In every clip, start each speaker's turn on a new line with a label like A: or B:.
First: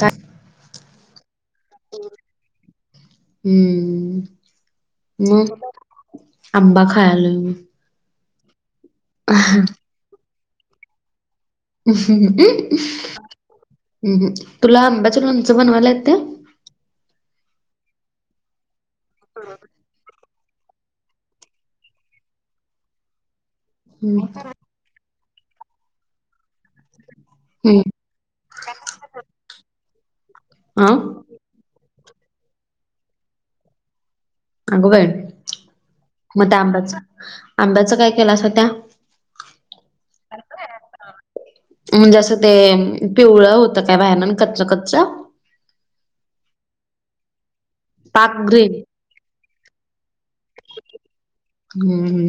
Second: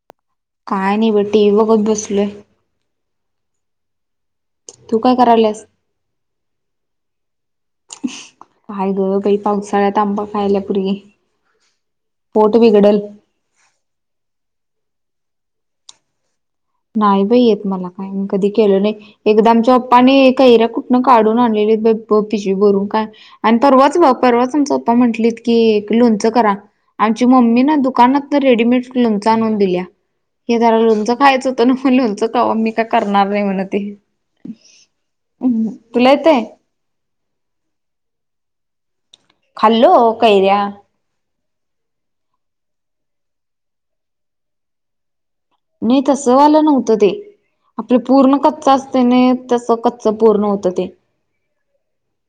A: काय?
B: काय नाही बटी, इवगत बसलोय. तू काय
A: हम्म [inaudible]
B: करायल्यास
A: मग [inaudible] आबां खायलं
B: बाय गं! काही पावसाळ्यात आंबा खायला पोरगी.
A: हम्म
B: पोट
A: अं,
B: बिघडल
A: अहं तुला [unintelligible] त्या.
B: नाही बाई येत मला काय. मी कधी केलं नाही. एकदा आमच्या पप्पानं कैऱ्या कुठनं काढून आणलेली भर भर पिशवी भरून काय आणि परवाच
A: हम्म
B: परवाच आमचे पप्पा म्हटलेत की, लोणचं करा. आमची मम्मी ना
A: हम्म
B: दुकानात रेडीमेड लोंच आणून दिल्या. हे धरा
A: हा
B: लोंच खायचं [unintelligible] लोणचं खावा. मी काय करणार नाही म्हणे ते. हम् [inaudible] तुला येतंय?
A: आंबाच आंब्याचं काय केलंसा त्या.
B: खाल्लं कैऱ्या.
A: म्हणजे असं ते पिवळं होतं का बाहेरनं कच कच?
B: नाही तस वालं नव्हतं ते. आपले
A: पाक
B: पूर्ण कच्च
A: ग्रीन
B: असते ना तसं कच्च पूर्ण होतं ते.
A: हम्म हम्म.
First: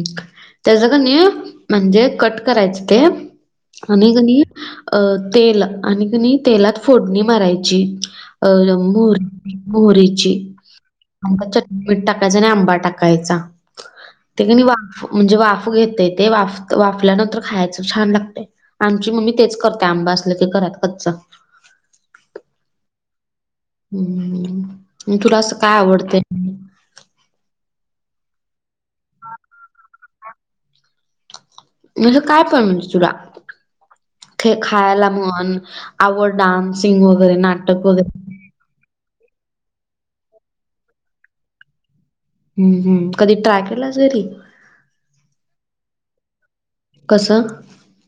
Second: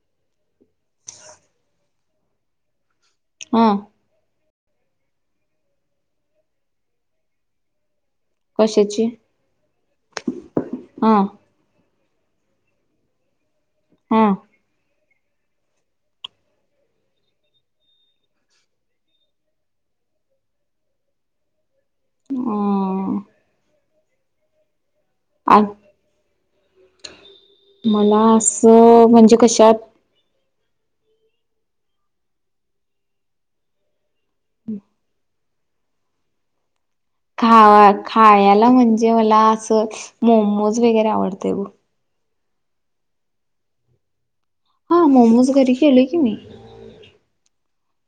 A: त्याच का नाही म्हणजे कट करायचं ते
B: हा
A: आणि कणी अ तेल, आणि कणी तेलात फोडणी मारायची. अ
B: कशाची
A: मो मोरीची
B: हा
A: [inaudible] आ मीठ टाकायचं आणि आंबा टाकायचा.
B: हा
A: नि वाफ, म्हणजे वाफ घेते ते वाफ वाफल्यानंतर खायचं, छान लागतं. आमची मम्मी तेच करते, आंबा असलं की घरात कच्चा.
B: अं
A: हम् म तुला असं
B: अ
A: काय आवडतंय?
B: [inaudible] मला असं म्हणजे कशात?
A: म्हणजं काय पण म्हणजे तुला? काही खायला म्हण, आवड डान्सिंग वगैरे नाटक
B: खवा
A: वगैरे
B: खायला म्हणजे मला असं, मोमोज वगैरे आवडतय ग.
A: हम्म हम्म, कधी ट्राय केलास घरी?
B: हा, मोमोज घरी केले की मी.
A: कसं?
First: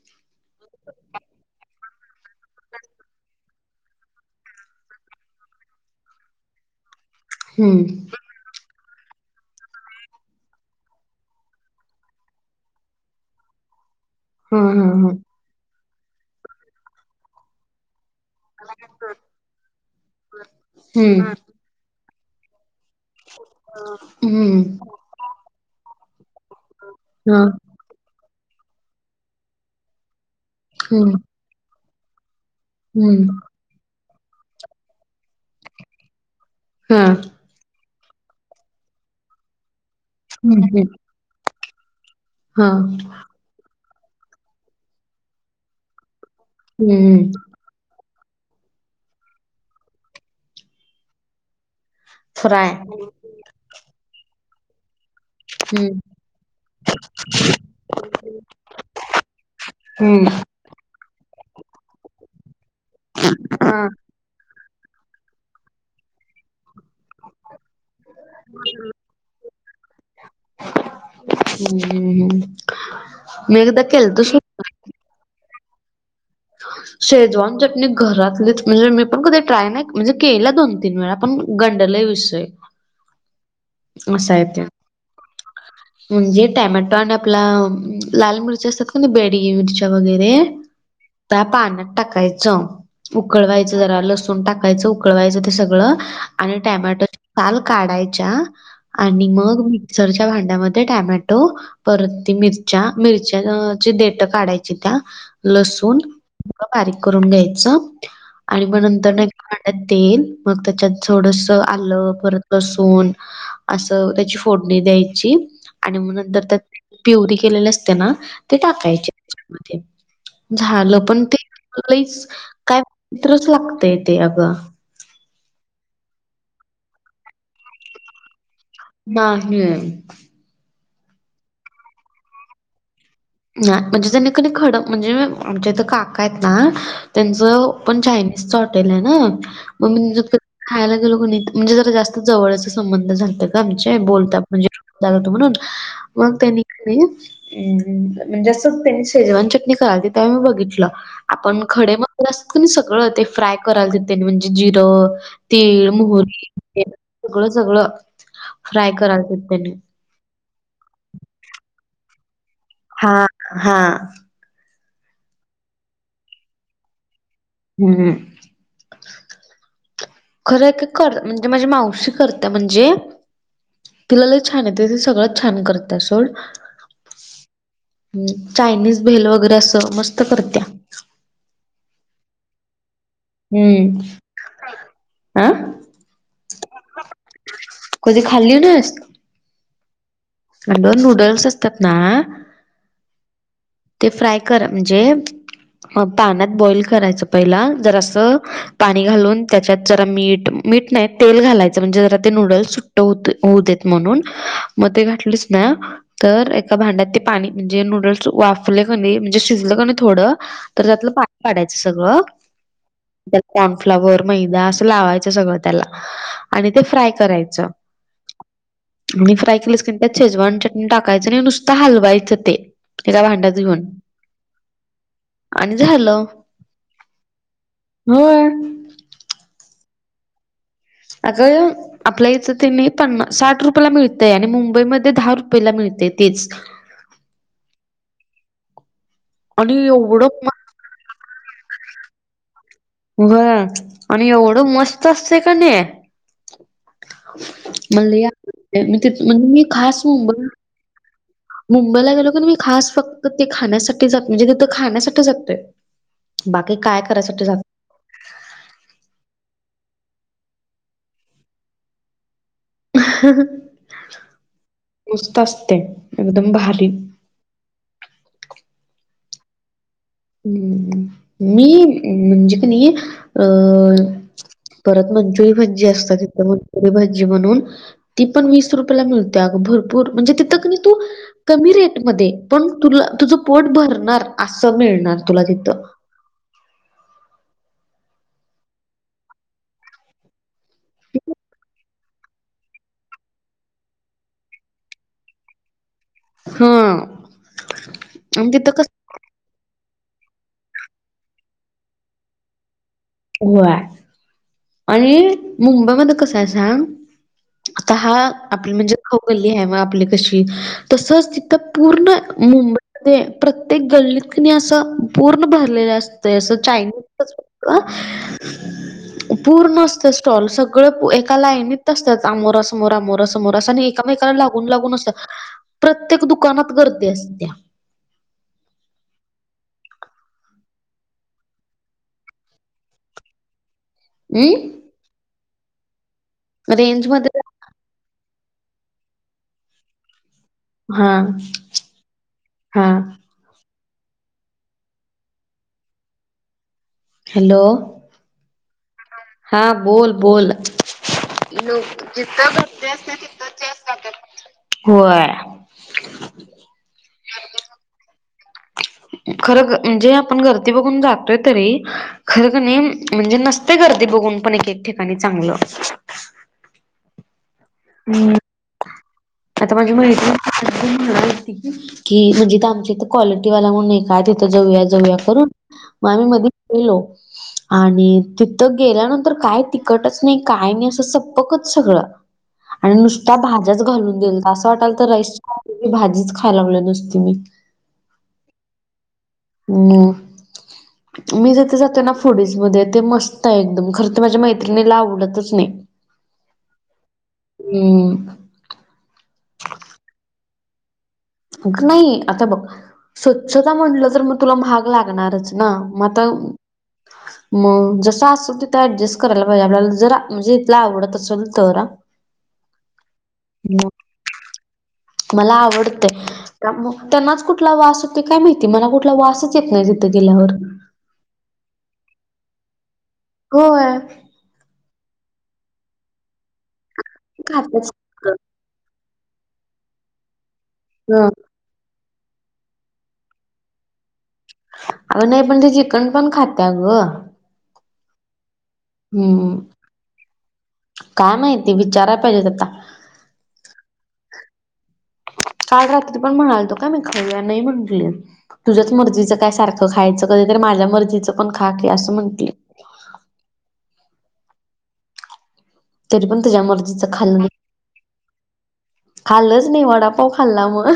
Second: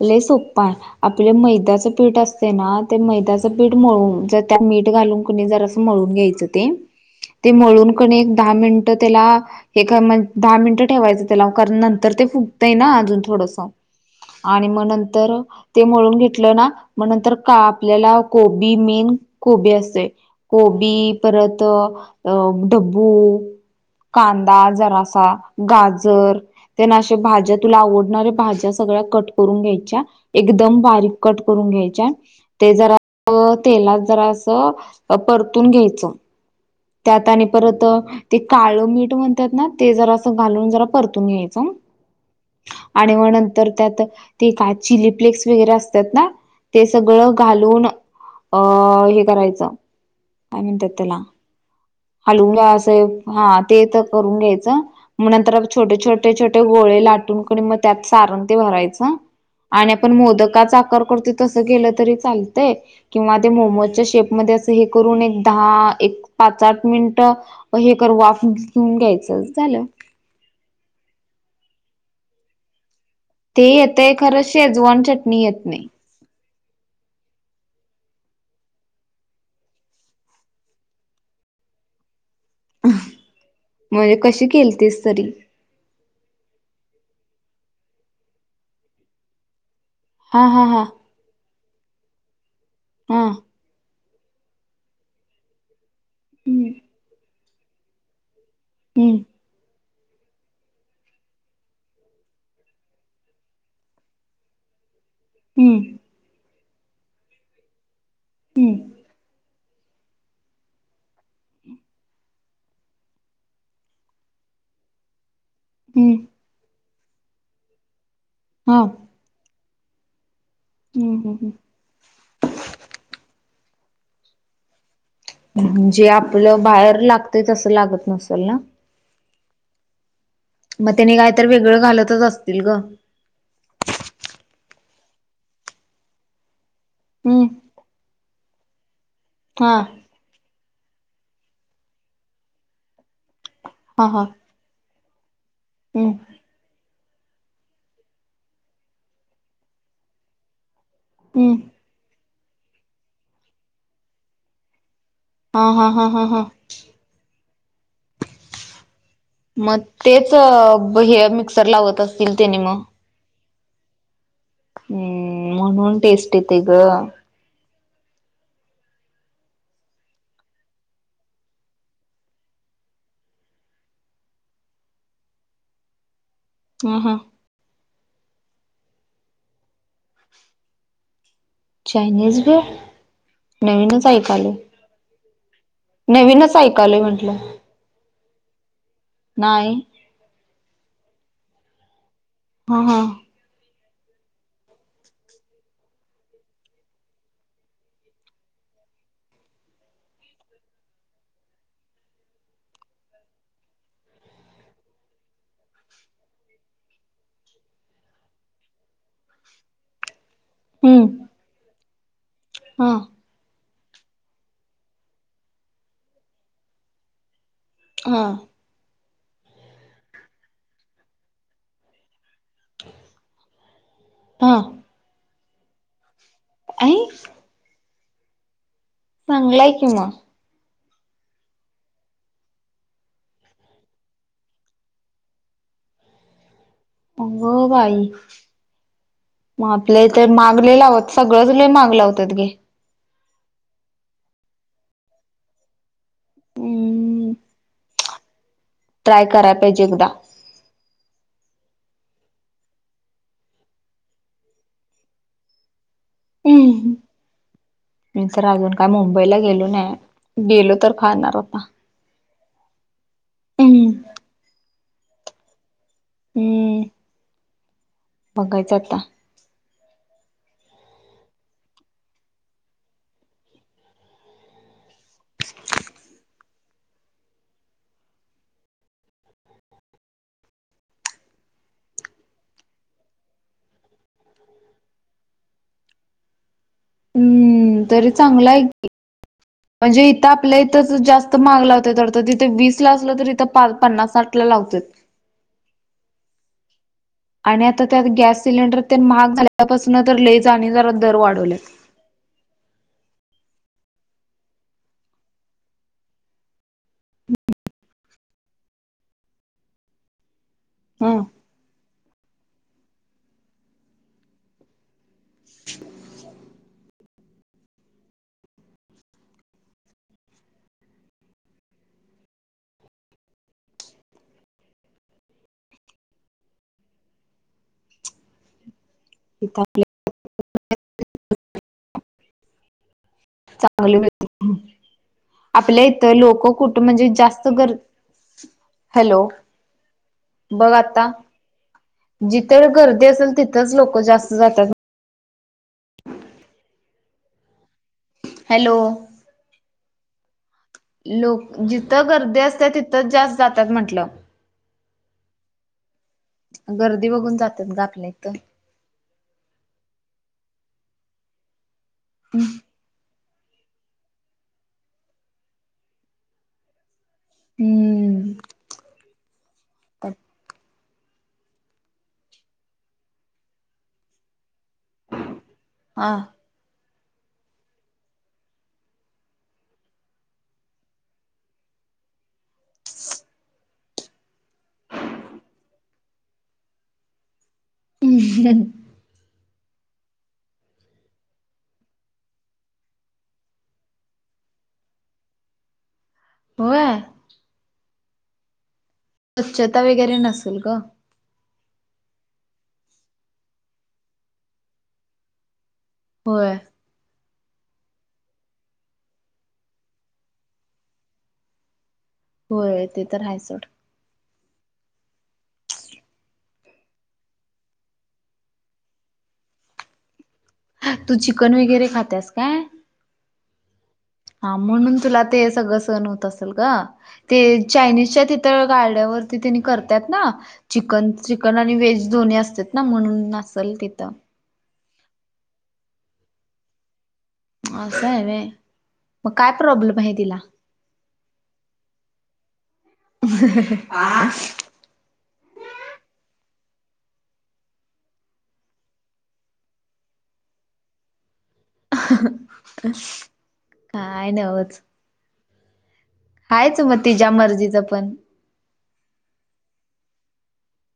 B: लई सोप्प आहे. आपले मैद्याचं पीठ असते ना, ते मैद्याचं पीठ मळून जर त्यात मीठ घालून कुणी जर मळून घ्यायचं ते.
A: [inaudible]
B: ते मळून कणी एक दहा मिनिट त्याला एक मि दहा मिनिटं ठेवायचं त्याला. कारण नंतर ते फुगतंय ना अजून थोडसं.
A: हा
B: आणि
A: हा
B: मग
A: हा
B: नंतर ते मळून घेतलं ना, मग नंतर कापलेला कोबी मेन कोबी असतेय. कोबी
A: हम्म
B: परत ढब्बू, कांदा
A: हम्म
B: जरासा गाजर त्या ना आशा
A: हा
B: भाज्या, तुला आवडणाऱ्या भाज्या सगळ्या कट करून घ्यायच्या. एकदम बारीक
A: हम्म
B: कट करून घ्यायच्या. ते जरा
A: हम्म
B: तेलात जरासं परतून घ्यायचं.
A: हा
B: त्यात आणि परत अ ते काळ मीठ म्हणतात ना. ते जरास घालून जरा परतून घ्यायच.
A: ह.
B: तेव्हा नंतर त्यात ते काय चिली फ्लेक्स वगैरे असतात ना. ते
A: हम्म
B: सगळं घालून अ हे करायचं. काय म्हणतात त्याला? हलवून
A: फ्राय
B: असं हा ते तर करून घ्यायचं. मग नंतर
A: हम्म
B: छोटे छोटे छोटे गोळे लाटून कनी मग त्यात सारण ते भरायच. आणि आपण
A: हम्म.
B: मोदकाचा आकार करतो. तस केलं तरी चालतय. किंवा ते
A: हा.
B: मोमोजच्या शेपमध्ये अस हे करून एकदाहा एक पाच आठ मिनिटं हे कर वाफ घेऊन घ्यायचं झालं.
A: हम्म हम्म हम्म.
B: ते येतय खरं. शेजवान चटणी येत नाही.
A: शेजवान चटणी घरातलीच. म्हणजे मी पण कधी ट्राय नाही. म्हणजे केला दोन तीन वेळा. पण गंडलय विषय.
B: म्हणजे
A: असा आहे
B: कशी
A: ते.
B: केलतीस तरी?
A: म्हणजे टोमॅटो आणि आपला लाल मिरच असतात का नाही. बेडगी मिरची. वगैरे.
B: हा हा हा
A: त्या पाण्यात टाकायचं.
B: हा
A: उकळवायचं जरा. लसूण टाकायचं उकळवायचं ते सगळं. आणि
B: हम्म
A: टोमॅटो साल काढायच्या.
B: हम्म
A: आणि मग मिक्सरच्या भांड्यामध्ये टोमॅटो परत ती मिरच्या, मिरच्याची देट काढायची त्या.
B: हम्म
A: लसूण बारीक करून घ्यायच. आणि
B: हम्म
A: मग नंतर ना त्याच्यात तेल. मग त्याच्यात थोडस आलं. परत लसुन असं. त्याची फोडणी द्यायची. आणि मग
B: हम्म
A: नंतर त्यात प्युरी केलेली असते ना. ते
B: हा
A: टाकायचे त्यामध्ये. झालं.
B: हम्म
A: पण
B: हम्म हम्म
A: तेत लईच काय विचित्र लागतय ते अगं.
B: जे आपलं बाहेर लागतय, तसं लागत नसल ना?
A: नाही.
B: मग त्याने काय तर वेगळं घालतच असतील ग.
A: नाही म्हणजे त्यांनी कनी खड, म्हणजे आमच्या इथं काकायेत ना. त्यांच
B: हम्म
A: पण चायनीजच हॉटेलेना.
B: हा
A: मग मी खायला गेलो क नाही. म्हणजे जरा जास्त जवळचे संबंध झालते ग आमचे.
B: हा हा
A: बोलता म्हणजे [unintelligible] तो म्हणून.
B: हम्म.
A: मग त्यांनी कनी अ, म्हणजे अस त्यांनी शेजवान चटणी करालते तवा मी बघितलं.
B: हम्म
A: आपण खडे मसाले असतो क नाही सगळं. ते फ्राय करायलाते तेनी. म्हणजे जिरं
B: हा हा
A: तीळ,
B: हा हा हा.
A: मोहरी ते सगळं सगळं फ्राय करालाते.
B: मग तेच हे मिक्सर लावत असतील तेनी मग?
A: हा हा.
B: हम्म म्हणून टेस्ट येते ग.
A: हम्म. खरं का कर, म्हणजे माझी मावशी करते म्हणजे. तिला लई छान येते. ते सगळंच छान करत्या सोड.
B: ह हां
A: चायनीज भेल वगैरे असं मस्त करत्या.
B: चायनीज भेळ.
A: हम्म आ.
B: नवीनच ऐकालंय म्हंटलं.
A: कधी खाली नाहीस.
B: नाही
A: हॅलो नूडल्स असतात ना.
B: ह हम
A: ते फ्राय कर म्हणजे. मग पाण्यात बॉईल करायचं पहिला जर असं पाणी घालून त्याच्यात जरा मीठ. मीठ नाही तेल घालायच म्हणजे जरा ते नूडल्स सुट्ट हो होऊ देत म्हणून मग ते घातले. घातलीस ना. तर एका भांड्यात ते पाणी म्हणजे नूडल्स वाफले क नाही म्हणजे शिजलं क नाही थोडं. तर
B: हम्म
A: त्यातलं पाणी पाडायचं सगळं.
B: हा
A: कॉर्नफ्लॉवर मैदा असं लावायचं सगळं त्याला आणि ते फ्राय करायचं.
B: हां
A: आणि फ्राय केलेस क त्यात शेजवान चटणी टाकायच आणि नुसतं हलवायचं ते. एका भांड्यात घेऊन
B: हा
A: आणि झालं.
B: आई.
A: होय.
B: चांगलाय की मग.
A: आग. आपल्या इथं ते नाही पन्नास साठ रुपयला मिळतय आणि मुंबईमध्ये दहा रुपयेला मिळते तेच.
B: अ ग बाई मग
A: आणि
B: आपल्या तर
A: एवढं म
B: माहागं. [inaudible] सगळं ल मागलं होत गे
A: होय आणि एवढं मस्त असत कणी
B: हम्म
A: मला लय
B: ट्राय
A: आवडती आणि
B: कराय
A: मी
B: पाहिजे
A: खास.
B: एकदा
A: मुंबईला गेलो की मी खास फक्त ते खाण्यासाठी जातो म्हणजे तिथं खाण्यासाठी जातोय. बाकी
B: हम्म
A: काय करायसाठी जातं नाही.
B: मी तर अजून काय मुंबईला गेलो नाही गेलो तर खाणार आता. हम्म
A: मस्त असते एकदम
B: हम्म
A: भारी.
B: बघायचं आता.
A: हम्म मी म्हणजे काणी. परत मंचुरी भाजी असतात, इथ मंचुरी भाजी म्हणून. ती पण वीस रुपयला मिळते अ भरपूर म्हणजे तिथं कणी तू. कमी रेटमध्ये पण तुला तुझं पोट भरणार असं मिळणार तुला तिथं.
B: हम्म तरी चांगलं आहे की, म्हणजे इथं आप. आपल्या इथंच जास्त माहाग लावतात वाटतं तिथे वीस ला असलं त इथं पाच पन्नास साठ ला लावल्यात.
A: हम्म.
B: आणि आता त्यात गॅस सिलेंडर ते महाग झाल्यापासनं तर लईच आणि जरा दर वाढवल्यात.
A: होय. आणि मुंबई मध्ये कस आहे सांग आता हा. आपली म्हणजे खाऊगली आहे आपली कशी
B: हं
A: तसंच तिथं पूर्ण. मुंबईमध्ये प्रत्येक गल्लीत क नई असं पूर्ण भरलेले असतय असं चायनीजचं [unintelligible] पूर्ण असतं स्टॉल सगळं एका लाईनत असत्यात आमोरा समोर, आमोरा समोर अस नही. एकामेकाला लागून-लागून असत्यात, प्रत्येक दुकानात गर्दी असत्या.
B: इथं आपल्या. आली ना इथं हू
A: हम्म
B: आपल्या इथं लोक कुठं
A: रेंज
B: म्हणजे
A: मध्ये
B: जास्त गर हॅलो! बघ आता
A: हा
B: जिथं
A: हा
B: गर्दी असेल तिथंच लोक जास्त जात्या. [inaudible]
A: हॅलो!
B: हॅलो!
A: हा बोल बोल.
B: लोक जिथं गर्दी असत्यां तिथंच जास्त जात्यांत म्हंटलं.
A: होय!
B: गर्दी बघून जात्यात ग आपल्या इथं.
A: खरं ग म्हणजे आपण गर्दी बघून जातोय तरी खरं कणी. म्हणजे नसतय गर्दी बघून पण एक एक ठिकाणी चांगलं.
B: [inaudible]
A: [unintelligible] कि म्हणजे इथं आमच्या इथ क्वालिटी वाला म्हणून एक हाय तिथं जाऊया, जाऊया करून म
B: हा
A: आम्ही मधी. हेलो! आणि तिथं गेल्यानंतर काय तिकटच नाही काय नाही, असं सप्पकच सगळं. आणि नुसत्या भाज्याच घालून दिलतं असं वाटालतं राईसच्या ऐवजी भाजीच खायां लागलोय नुसती मी.
B: [unintelligible]
A: [inaudible] मी जीथे जाते ना फुडीज मध्ये ते मस्त आहे एकदम खरं तर माझ्या मैत्रिणीला आवडतच नही. [inaudible]
B: व्हय!
A: [inaudible]
B: स्वच्छता वगैरे नसल ग.
A: नही आता बघ स्वच्छता म्हनंलं तर म तुला महाग लागणारच. ना म आता.
B: होय
A: म जसं असल तिथं ऍडजस्ट करायला पाहिजे आपल्याला जरां म्हणजे इथलं आवडत असेल तर आ. [inaudible]
B: होय ते तर हाय सोड.
A: म! मला आवडतंय. त्यां मग त्यांनाच कुठला वास येतोय काय माहिती मला कुठला वासच येत नाही तिथं गेल्यावर.
B: हं तू चिकन वगैरे खात्यास काय?
A: होय!
B: हा म्हणून तुला ते सगळ सहण होत असल ग ते
A: खातच
B: चायनीजच्या ति त गाड्यावरती तेनी करत्यात ना चिकन,
A: ह
B: चिकन. आणि वेज दोनी असत्यात ना म्हणून असलं तिथं.
A: अ नही पण ते चिकन पण खात्या ग.
B: असं आहे व्हय मग काय
A: हम्म
B: प्रॉब्लेम आहे तिला?
A: काय माहितीय विचारायला पाहिजेत आता.
B: [unintelligible]
A: काल रात्री पण म्हणालतो काय मी खावूया नाही म्हंटली. तुझ्याच मर्जीच काय सारखं खायचं, कधी तरी माझ्या मर्जीचं पण खा की असं म्हंणती.
B: काय नवच
A: तरी पण तुझ्या
B: हायच
A: मर्जीच
B: मग तिच्या
A: खाल्ल नाही.
B: मर्जीच पण
A: खाल्लच नाही वडापाव खाल्ला मग.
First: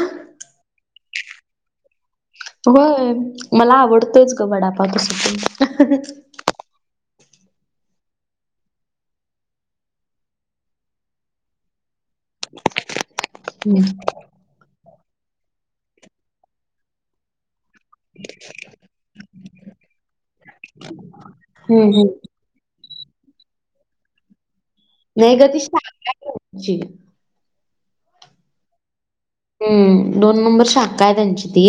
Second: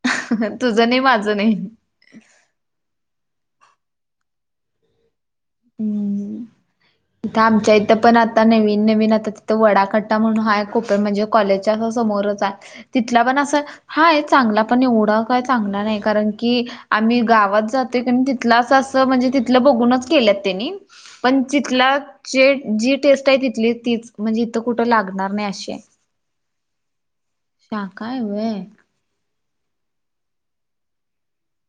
B: तुझं नाही, माझं नाही.
A: होय, मला आवडतंच ग वडापाव तस पण.
B: इथ आमच्या इथं पण आता नवीन नवीन आता तिथं वडाकट्टा म्हणून हाय खुपे म्हणजे कॉलेजच्या अस समोरच हाय तिथला पण अस
A: हम्म
B: हाय चांगला पण एवढा काय चांगला नाही कारण की आम्ही गावात जातोय की नाइ तिथला अस म्हणजे तिथला बघूनच केलेत त्यांनी पण तिथला
A: हम्म
B: जे जी टेस्ट आहे तिथली तीच म्हणजे इथं कुठं लागणार नाही अशी आहे.
A: जी.
B: शाखाय व्हय.
A: हम्म दोन नंबर शाखा आहे त्यांची ती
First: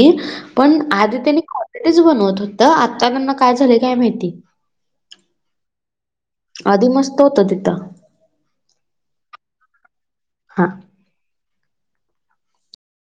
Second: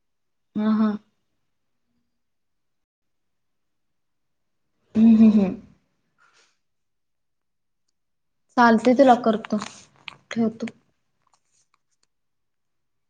B: हा
A: पण
B: हा
A: आधी त्यांनी तेच बनवत होत आता त्यांना काय झालं काय माहिती.
B: हम् हम् हम.
A: आधी मस्त होत तिथं.
B: चालते तुला करतो,
A: हा.
B: ठेवतो.